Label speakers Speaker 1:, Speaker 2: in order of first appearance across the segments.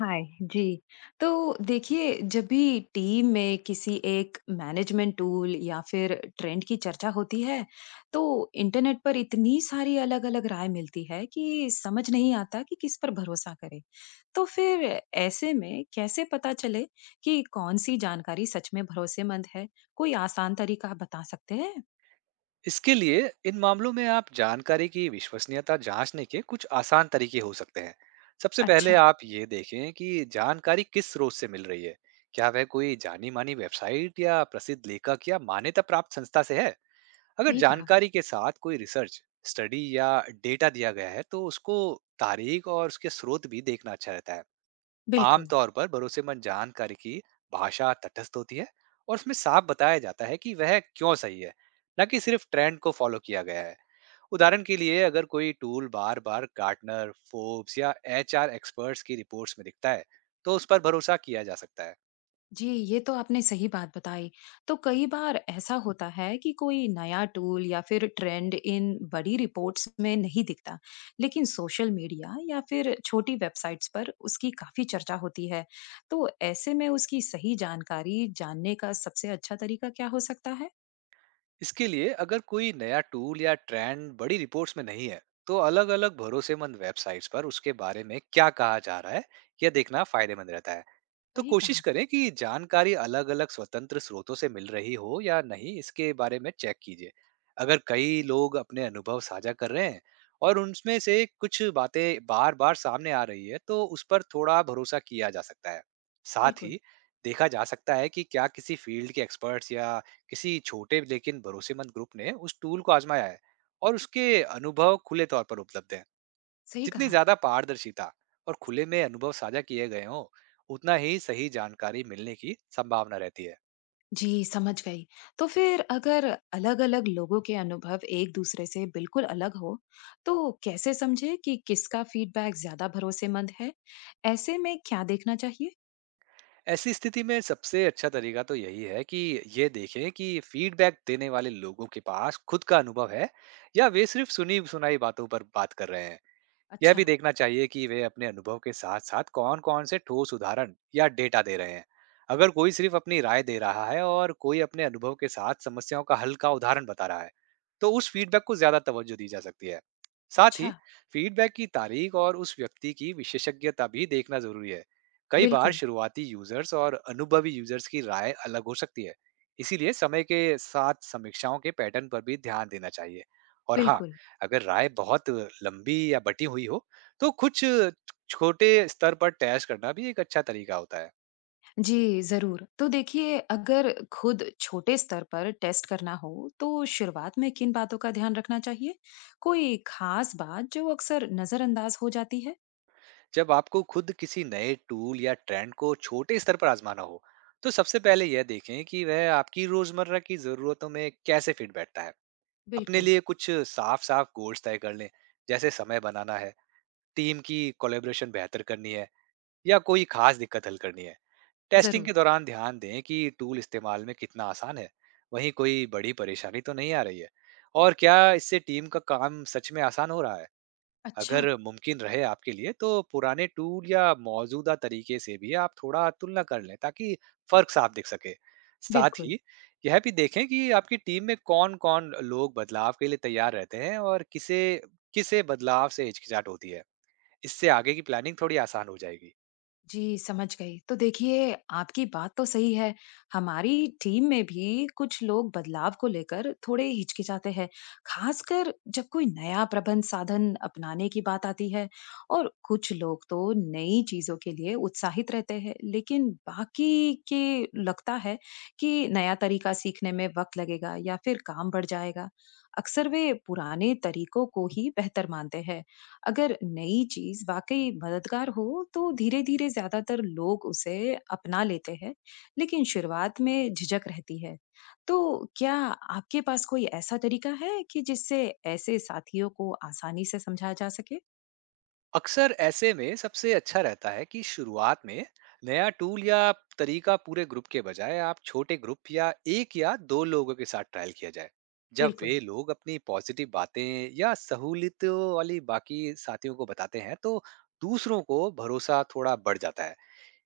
Speaker 1: हाय। जी। तो देखिए, जब भी टीम में किसी एक मैनेजमेंट टूल या फिर ट्रेंड की चर्चा होती है, तो इंटरनेट पर इतनी सारी अलग-अलग राय मिलती है कि समझ नहीं आता कि किस पर भरोसा करे। तो फिर ऐसे में कैसे पता चले कि कौन सी जानकारी सच में भरोसेमंद है? कोई आसान तरीका आप बता सकते हैं?
Speaker 2: इसके लिए इन मामलों में आप जानकारी की विश्वसनीयता जांचने के कुछ आसान तरीके हो सकते हैं। सबसे पहले
Speaker 1: अच्छा।
Speaker 2: आप ये देखें कि जानकारी किस स्रोत से मिल रही है। क्या वह कोई जानी मानी वेबसाइट या प्रसिद्ध लेखक या मान्यता प्राप्त संस्था से है। अगर
Speaker 1: सही कहा।
Speaker 2: जानकारी के साथ कोई रिसर्च स्टडी या डेटा दिया गया है तो उसको तारीख और उसके स्रोत भी देखना अच्छा रहता है।
Speaker 1: बिल्कुल।
Speaker 2: आमतौर पर भरोसेमंद जानकारी की भाषा तटस्थ होती है, और उसमें साफ बताया जाता है कि वह क्यों सही है, न कि सिर्फ ट्रेंड को फॉलो किया गया है। उदाहरण के लिए अगर कोई टूल बार बार गार्टनर, फोर्ब्स या एचआर एक्सपर्ट्स की रिपोर्ट्स में दिखता है तो उस पर भरोसा किया जा सकता है।
Speaker 1: जी, ये तो आपने सही बात बताई। तो कई बार ऐसा होता है कि कोई नया टूल या फिर ट्रेंड इन बड़ी रिपोर्ट्स में नहीं दिखता, लेकिन सोशल मीडिया या फिर छोटी वेबसाइट्स पर उसकी काफ़ी चर्चा होती है। तो ऐसे में उसकी सही जानकारी जानने का सबसे अच्छा तरीका क्या हो सकता है?
Speaker 2: इसके लिए अगर कोई नया टूल या ट्रेंड बड़ी रिपोर्ट्स में नहीं है, तो अलग अलग भरोसेमंद वेबसाइट्स पर उसके बारे में क्या कहा जा रहा है यह देखना फायदेमंद रहता है। तो
Speaker 1: सही
Speaker 2: कोशिश
Speaker 1: कहा।
Speaker 2: करें कि जानकारी अलग अलग स्वतंत्र स्रोतों से मिल रही हो या नहीं, इसके बारे में चेक कीजिए। अगर कई लोग अपने अनुभव साझा कर रहे हैं और उनमें से कुछ बातें बार बार सामने आ रही है तो उस पर थोड़ा भरोसा किया जा सकता है। साथ
Speaker 1: बिल्कुल।
Speaker 2: ही देखा जा सकता है कि क्या किसी फील्ड के एक्सपर्ट्स या किसी छोटे लेकिन भरोसेमंद ग्रुप ने उस टूल को आजमाया है और उसके अनुभव खुले तौर पर उपलब्ध हैं।
Speaker 1: सही
Speaker 2: जितनी
Speaker 1: कहा।
Speaker 2: ज्यादा पारदर्शिता और खुले में अनुभव साझा किए गए हों, उतना ही सही जानकारी मिलने की संभावना रहती है।
Speaker 1: जी, समझ गई। तो फिर अगर अलग-अलग लोगों के अनुभव एक दूसरे से बिल्कुल अलग हो, तो कैसे समझे कि किसका फीडबैक ज़्यादा भरोसेमंद है? ऐसे में क्या देखना चाहिए?
Speaker 2: ऐसी स्थिति में सबसे अच्छा तरीका तो यही है कि ये देखें कि फीडबैक देने वाले लोगों के पास खुद का अनुभव है, या वे सिर्फ सुनी सुनाई बातों पर बात कर रहे हैं। यह
Speaker 1: अच्छा।
Speaker 2: भी देखना चाहिए कि वे अपने अनुभव के साथ साथ कौन कौन से ठोस उदाहरण या डेटा दे रहे हैं। अगर कोई सिर्फ अपनी राय दे रहा है और कोई अपने अनुभव के साथ समस्याओं का हल का उदाहरण बता रहा है, तो उस फीडबैक को ज्यादा तवज्जो दी जा सकती है। साथ ही
Speaker 1: अच्छा।
Speaker 2: फीडबैक की तारीख और उस व्यक्ति की विशेषज्ञता भी देखना जरूरी है। कई बार
Speaker 1: बिल्कुल।
Speaker 2: शुरुआती यूजर्स और अनुभवी यूजर्स की राय अलग हो सकती है, इसीलिए समय के साथ समीक्षाओं के पैटर्न पर भी ध्यान देना चाहिए। और हाँ,
Speaker 1: बिल्कुल।
Speaker 2: अगर राय बहुत लंबी या बटी हुई हो तो कुछ छोटे स्तर पर तय करना भी एक अच्छा तरीका होता है।
Speaker 1: जी, ज़रूर। तो देखिए, अगर खुद छोटे स्तर पर टेस्ट करना हो, तो शुरुआत में किन बातों का ध्यान रखना चाहिए? कोई खास बात जो अक्सर नज़रअंदाज हो जाती है?
Speaker 2: जब आपको खुद किसी नए टूल या ट्रेंड को छोटे स्तर पर आजमाना हो, तो सबसे पहले यह देखें कि वह आपकी रोजमर्रा की जरूरतों में कैसे फिट बैठता है। अपने
Speaker 1: बिल्कुल।
Speaker 2: लिए कुछ साफ साफ गोल्स तय कर लें, जैसे समय बनाना है, टीम की कोलेब्रेशन बेहतर करनी है, या कोई खास दिक्कत हल करनी है। टेस्टिंग के
Speaker 1: ज़रूर।
Speaker 2: दौरान ध्यान दें कि टूल इस्तेमाल में कितना आसान है, वहीं कोई बड़ी परेशानी तो नहीं आ रही है। और क्या इससे टीम का काम सच में आसान हो रहा है?
Speaker 1: अच्छा।
Speaker 2: अगर मुमकिन रहे आपके लिए, तो पुराने टूल या मौजूदा तरीके से भी आप थोड़ा तुलना कर लें ताकि फर्क साफ दिख सके। साथ
Speaker 1: बिल्कुल।
Speaker 2: ही यह भी देखें कि आपकी टीम में कौन-कौन लोग बदलाव के लिए तैयार रहते हैं और किसे किसे बदलाव से हिचकिचाहट होती है। इससे आगे की प्लानिंग थोड़ी आसान हो जाएगी।
Speaker 1: जी, समझ गई। तो देखिए, आपकी बात तो सही है। हमारी टीम में भी कुछ लोग बदलाव को लेकर थोड़े हिचकिचाते हैं, खासकर जब कोई नया प्रबंध साधन अपनाने की बात आती है। और कुछ लोग तो नई चीज़ों के लिए उत्साहित रहते हैं, लेकिन बाकी के लगता है कि नया तरीका सीखने में वक़्त लगेगा या फिर काम बढ़ जाएगा। अक्सर वे पुराने तरीकों को ही बेहतर मानते हैं। अगर नई चीज वाकई मददगार हो तो धीरे धीरे ज्यादातर लोग उसे अपना लेते हैं, लेकिन शुरुआत में झिझक रहती है। तो क्या आपके पास कोई ऐसा तरीका है कि जिससे ऐसे साथियों को आसानी से समझाया जा सके?
Speaker 2: अक्सर ऐसे में सबसे अच्छा रहता है कि शुरुआत में नया टूल या तरीका पूरे ग्रुप के बजाय आप छोटे ग्रुप या एक या दो लोगों के साथ ट्रायल किया जाए। जब
Speaker 1: बिल्कुल।
Speaker 2: वे लोग अपनी पॉजिटिव बातें या सहूलियतों वाली बाकी साथियों को बताते हैं तो दूसरों को भरोसा थोड़ा बढ़ जाता है।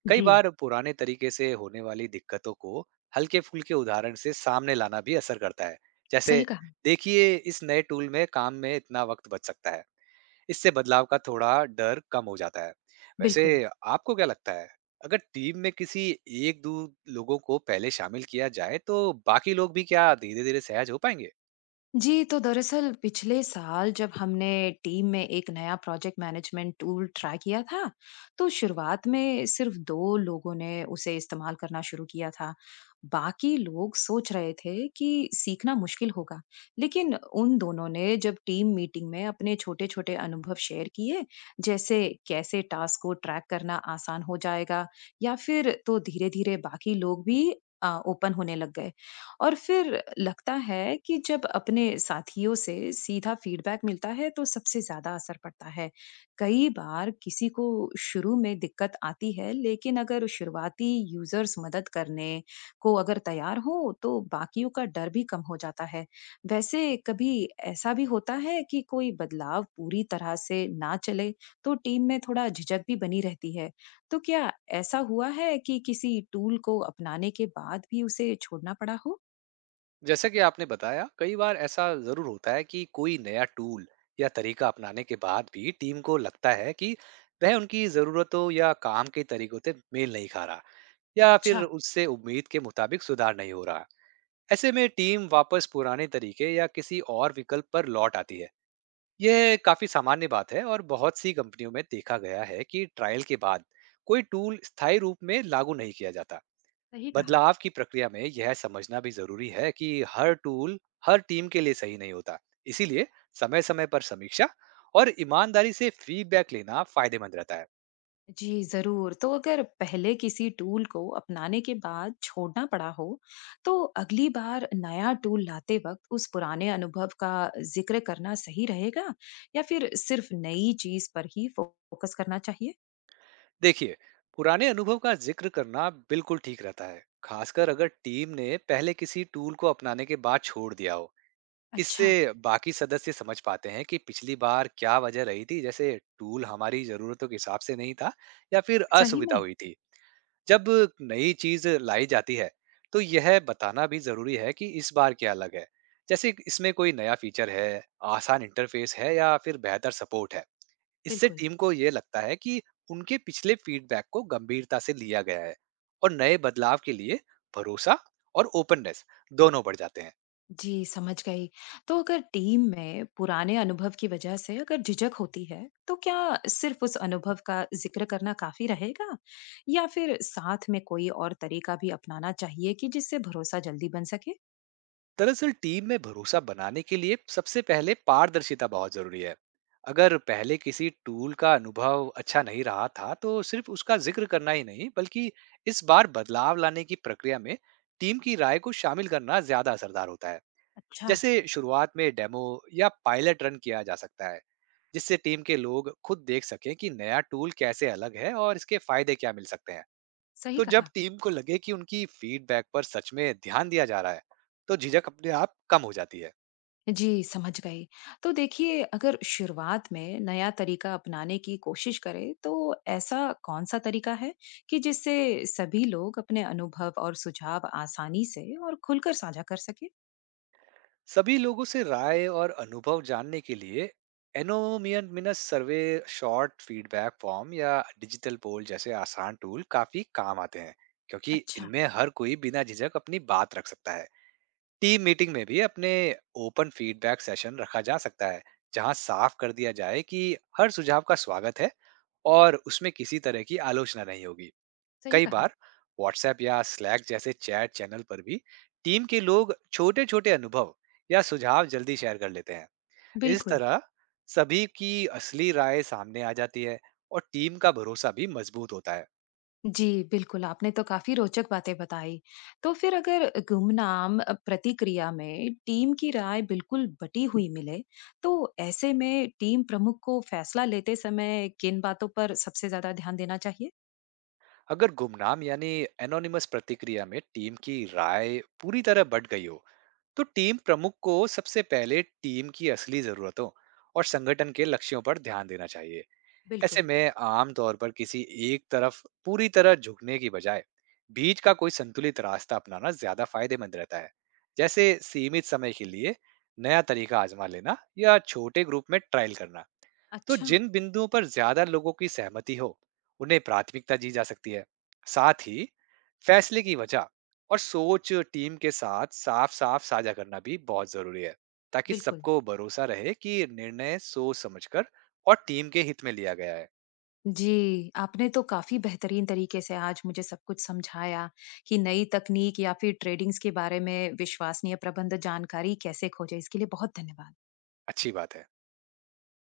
Speaker 2: कई
Speaker 1: जी।
Speaker 2: बार पुराने तरीके से होने वाली दिक्कतों को हल्के फुल्के उदाहरण से सामने लाना भी असर करता है।
Speaker 1: सही
Speaker 2: जैसे,
Speaker 1: कहा।
Speaker 2: देखिए इस नए टूल में काम में इतना वक्त बच सकता है, इससे बदलाव का थोड़ा डर कम हो जाता है। वैसे
Speaker 1: बिल्कुल।
Speaker 2: आपको क्या लगता है, अगर टीम में किसी एक दो लोगों को पहले शामिल किया जाए तो बाकी लोग भी क्या धीरे धीरे सहज हो पाएंगे?
Speaker 1: जी, तो दरअसल पिछले साल जब हमने टीम में एक नया प्रोजेक्ट मैनेजमेंट टूल ट्राई किया था, तो शुरुआत में सिर्फ दो लोगों ने उसे इस्तेमाल करना शुरू किया था। बाकी लोग सोच रहे थे कि सीखना मुश्किल होगा, लेकिन उन दोनों ने जब टीम मीटिंग में अपने छोटे-छोटे अनुभव शेयर किए, जैसे कैसे टास्क को ट्रैक करना आसान हो जाएगा, या फिर तो धीरे-धीरे बाकी लोग भी ओपन होने लग गए। और फिर लगता है कि जब अपने साथियों से सीधा फीडबैक मिलता है तो सबसे ज्यादा असर पड़ता है। कई बार किसी को शुरू में दिक्कत आती है, लेकिन अगर शुरुआती यूजर्स मदद करने को अगर तैयार हो तो बाकियों का डर भी कम हो जाता है। वैसे कभी ऐसा भी होता है कि कोई बदलाव पूरी तरह से ना चले, तो टीम में थोड़ा झिझक भी बनी रहती है। तो क्या ऐसा हुआ है कि किसी टूल को अपनाने के बाद भी उसे छोड़ना पड़ा हो?
Speaker 2: जैसा कि आपने बताया, कई बार ऐसा जरूर होता है कि कोई नया टूल या तरीका अपनाने के बाद भी टीम को लगता है कि वह उनकी जरूरतों या काम के तरीकों से मेल नहीं खा रहा, या फिर
Speaker 1: अच्छा।
Speaker 2: उससे उम्मीद के मुताबिक सुधार नहीं हो रहा। ऐसे में टीम वापस पुराने तरीके या किसी और विकल्प पर लौट आती है। यह काफी सामान्य बात है, और बहुत सी कंपनियों में देखा गया है कि ट्रायल के बाद कोई टूल स्थायी रूप में लागू नहीं किया जाता।
Speaker 1: सही कहा।
Speaker 2: बदलाव की प्रक्रिया में यह समझना भी जरूरी है कि हर टूल हर टीम के लिए सही नहीं होता। इसीलिए समय समय पर समीक्षा और ईमानदारी से फीडबैक लेना फायदेमंद रहता है।
Speaker 1: जी, ज़रूर। तो अगर पहले किसी टूल को अपनाने के बाद छोड़ना पड़ा हो, तो अगली बार नया टूल लाते वक़्त उस पुराने अनुभव का ज़िक्र करना सही रहेगा या फिर सिर्फ़ नई चीज़ पर ही फ़ोकस करना चाहिए?
Speaker 2: देखिए, पुराने अनुभव का जिक्र करना बिल्कुल ठीक रहता है, खासकर अगर टीम ने पहले किसी टूल को अपनाने के बाद छोड़ दिया हो। इससे
Speaker 1: अच्छा।
Speaker 2: बाकी सदस्य समझ पाते हैं कि पिछली बार क्या वजह रही थी, जैसे टूल हमारी जरूरतों के हिसाब से नहीं था या फिर
Speaker 1: सही
Speaker 2: असुविधा
Speaker 1: में?
Speaker 2: हुई थी। जब नई चीज लाई जाती है तो यह बताना भी जरूरी है कि इस बार क्या अलग है, जैसे इसमें कोई नया फीचर है, आसान इंटरफेस है या फिर बेहतर सपोर्ट है। इससे
Speaker 1: बिल्कुल।
Speaker 2: टीम को यह लगता है कि उनके पिछले फीडबैक को गंभीरता से लिया गया है, और नए बदलाव के लिए भरोसा और ओपननेस दोनों बढ़ जाते हैं।
Speaker 1: जी, समझ गई। तो अगर टीम में पुराने अनुभव की वजह से अगर झिझक होती है, तो क्या सिर्फ उस अनुभव का ज़िक्र करना काफ़ी रहेगा? या फिर साथ में कोई और तरीका भी अपनाना चाहिए कि जिससे भरोसा जल्दी बन सके?
Speaker 2: दरअसल टीम में भरोसा बनाने के लिए सबसे पहले पारदर्शिता बहुत जरूरी है। अगर पहले किसी टूल का अनुभव अच्छा नहीं रहा था तो सिर्फ उसका जिक्र करना ही नहीं, बल्कि इस बार बदलाव लाने की प्रक्रिया में टीम की राय को शामिल करना ज्यादा असरदार होता है।
Speaker 1: अच्छा।
Speaker 2: जैसे शुरुआत में डेमो या पायलट रन किया जा सकता है, जिससे टीम के लोग खुद देख सकें कि नया टूल कैसे अलग है और इसके फायदे क्या मिल सकते हैं।
Speaker 1: सही
Speaker 2: तो जब
Speaker 1: कहा।
Speaker 2: टीम को लगे कि उनकी फीडबैक पर सच में ध्यान दिया जा रहा है, तो झिझक अपने आप कम हो जाती है।
Speaker 1: जी, समझ गई। तो देखिए, अगर शुरुआत में नया तरीका अपनाने की कोशिश करें, तो ऐसा कौन-सा तरीका है कि जिससे सभी लोग अपने अनुभव और सुझाव आसानी से और खुलकर साझा कर सके?
Speaker 2: सभी लोगों से राय और अनुभव जानने के लिए anonymous survey, short feedback form या डिजिटल पोल जैसे आसान टूल काफी काम आते हैं, क्योंकि
Speaker 1: अच्छा।
Speaker 2: इनमें हर कोई बिना झिझक अपनी बात रख सकता है। टीम मीटिंग में भी अपने ओपन फीडबैक सेशन रखा जा सकता है, जहां साफ कर दिया जाए कि हर सुझाव का स्वागत है और उसमें किसी तरह की आलोचना नहीं होगी।
Speaker 1: सही
Speaker 2: कई
Speaker 1: कहा।
Speaker 2: बार व्हाट्सएप या स्लैक जैसे चैट चैनल पर भी टीम के लोग छोटे छोटे अनुभव या सुझाव जल्दी शेयर कर लेते हैं। इस
Speaker 1: बिल्कुल।
Speaker 2: तरह सभी की असली राय सामने आ जाती है, और टीम का भरोसा भी मजबूत होता है।
Speaker 1: जी। बिल्कुल आपने तो काफी रोचक बातें बताई। तो फिर अगर गुमनाम प्रतिक्रिया में टीम की राय बिल्कुल बटी हुई मिले, तो ऐसे में टीम प्रमुख को फैसला लेते समय किन बातों पर सबसे ज्यादा ध्यान देना चाहिए?
Speaker 2: अगर गुमनाम यानी एनोनिमस प्रतिक्रिया में टीम की राय पूरी तरह बट गई हो, तो टीम प्रमुख को सबसे पहले टीम की असली जरूरतों और संगठन के लक्ष्यों पर ध्यान देना चाहिए। ऐसे
Speaker 1: बिल्कुल।
Speaker 2: में आम तौर पर किसी एक तरफ पूरी तरह झुकने की बजाय बीच का कोई संतुलित रास्ता अपनाना ज्यादा फायदेमंद रहता है, जैसे सीमित समय के लिए नया तरीका आजमा लेना या छोटे ग्रुप में ट्रायल करना। तो
Speaker 1: अच्छा।
Speaker 2: जिन बिंदुओं पर ज्यादा लोगों की सहमति हो उन्हें प्राथमिकता दी जा सकती है। साथ ही फैसले की वजह और सोच टीम के साथ साफ साफ साझा करना भी बहुत जरूरी है, ताकि
Speaker 1: बिल्कुल।
Speaker 2: सबको भरोसा रहे कि निर्णय सोच समझकर और टीम के हित में लिया गया है।
Speaker 1: जी, आपने तो काफी बेहतरीन तरीके से आज मुझे सब कुछ समझाया कि नई तकनीक या फिर ट्रेडिंग्स के बारे में विश्वसनीय प्रबंध जानकारी कैसे खोजे। इसके लिए बहुत धन्यवाद।
Speaker 2: अच्छी बात है।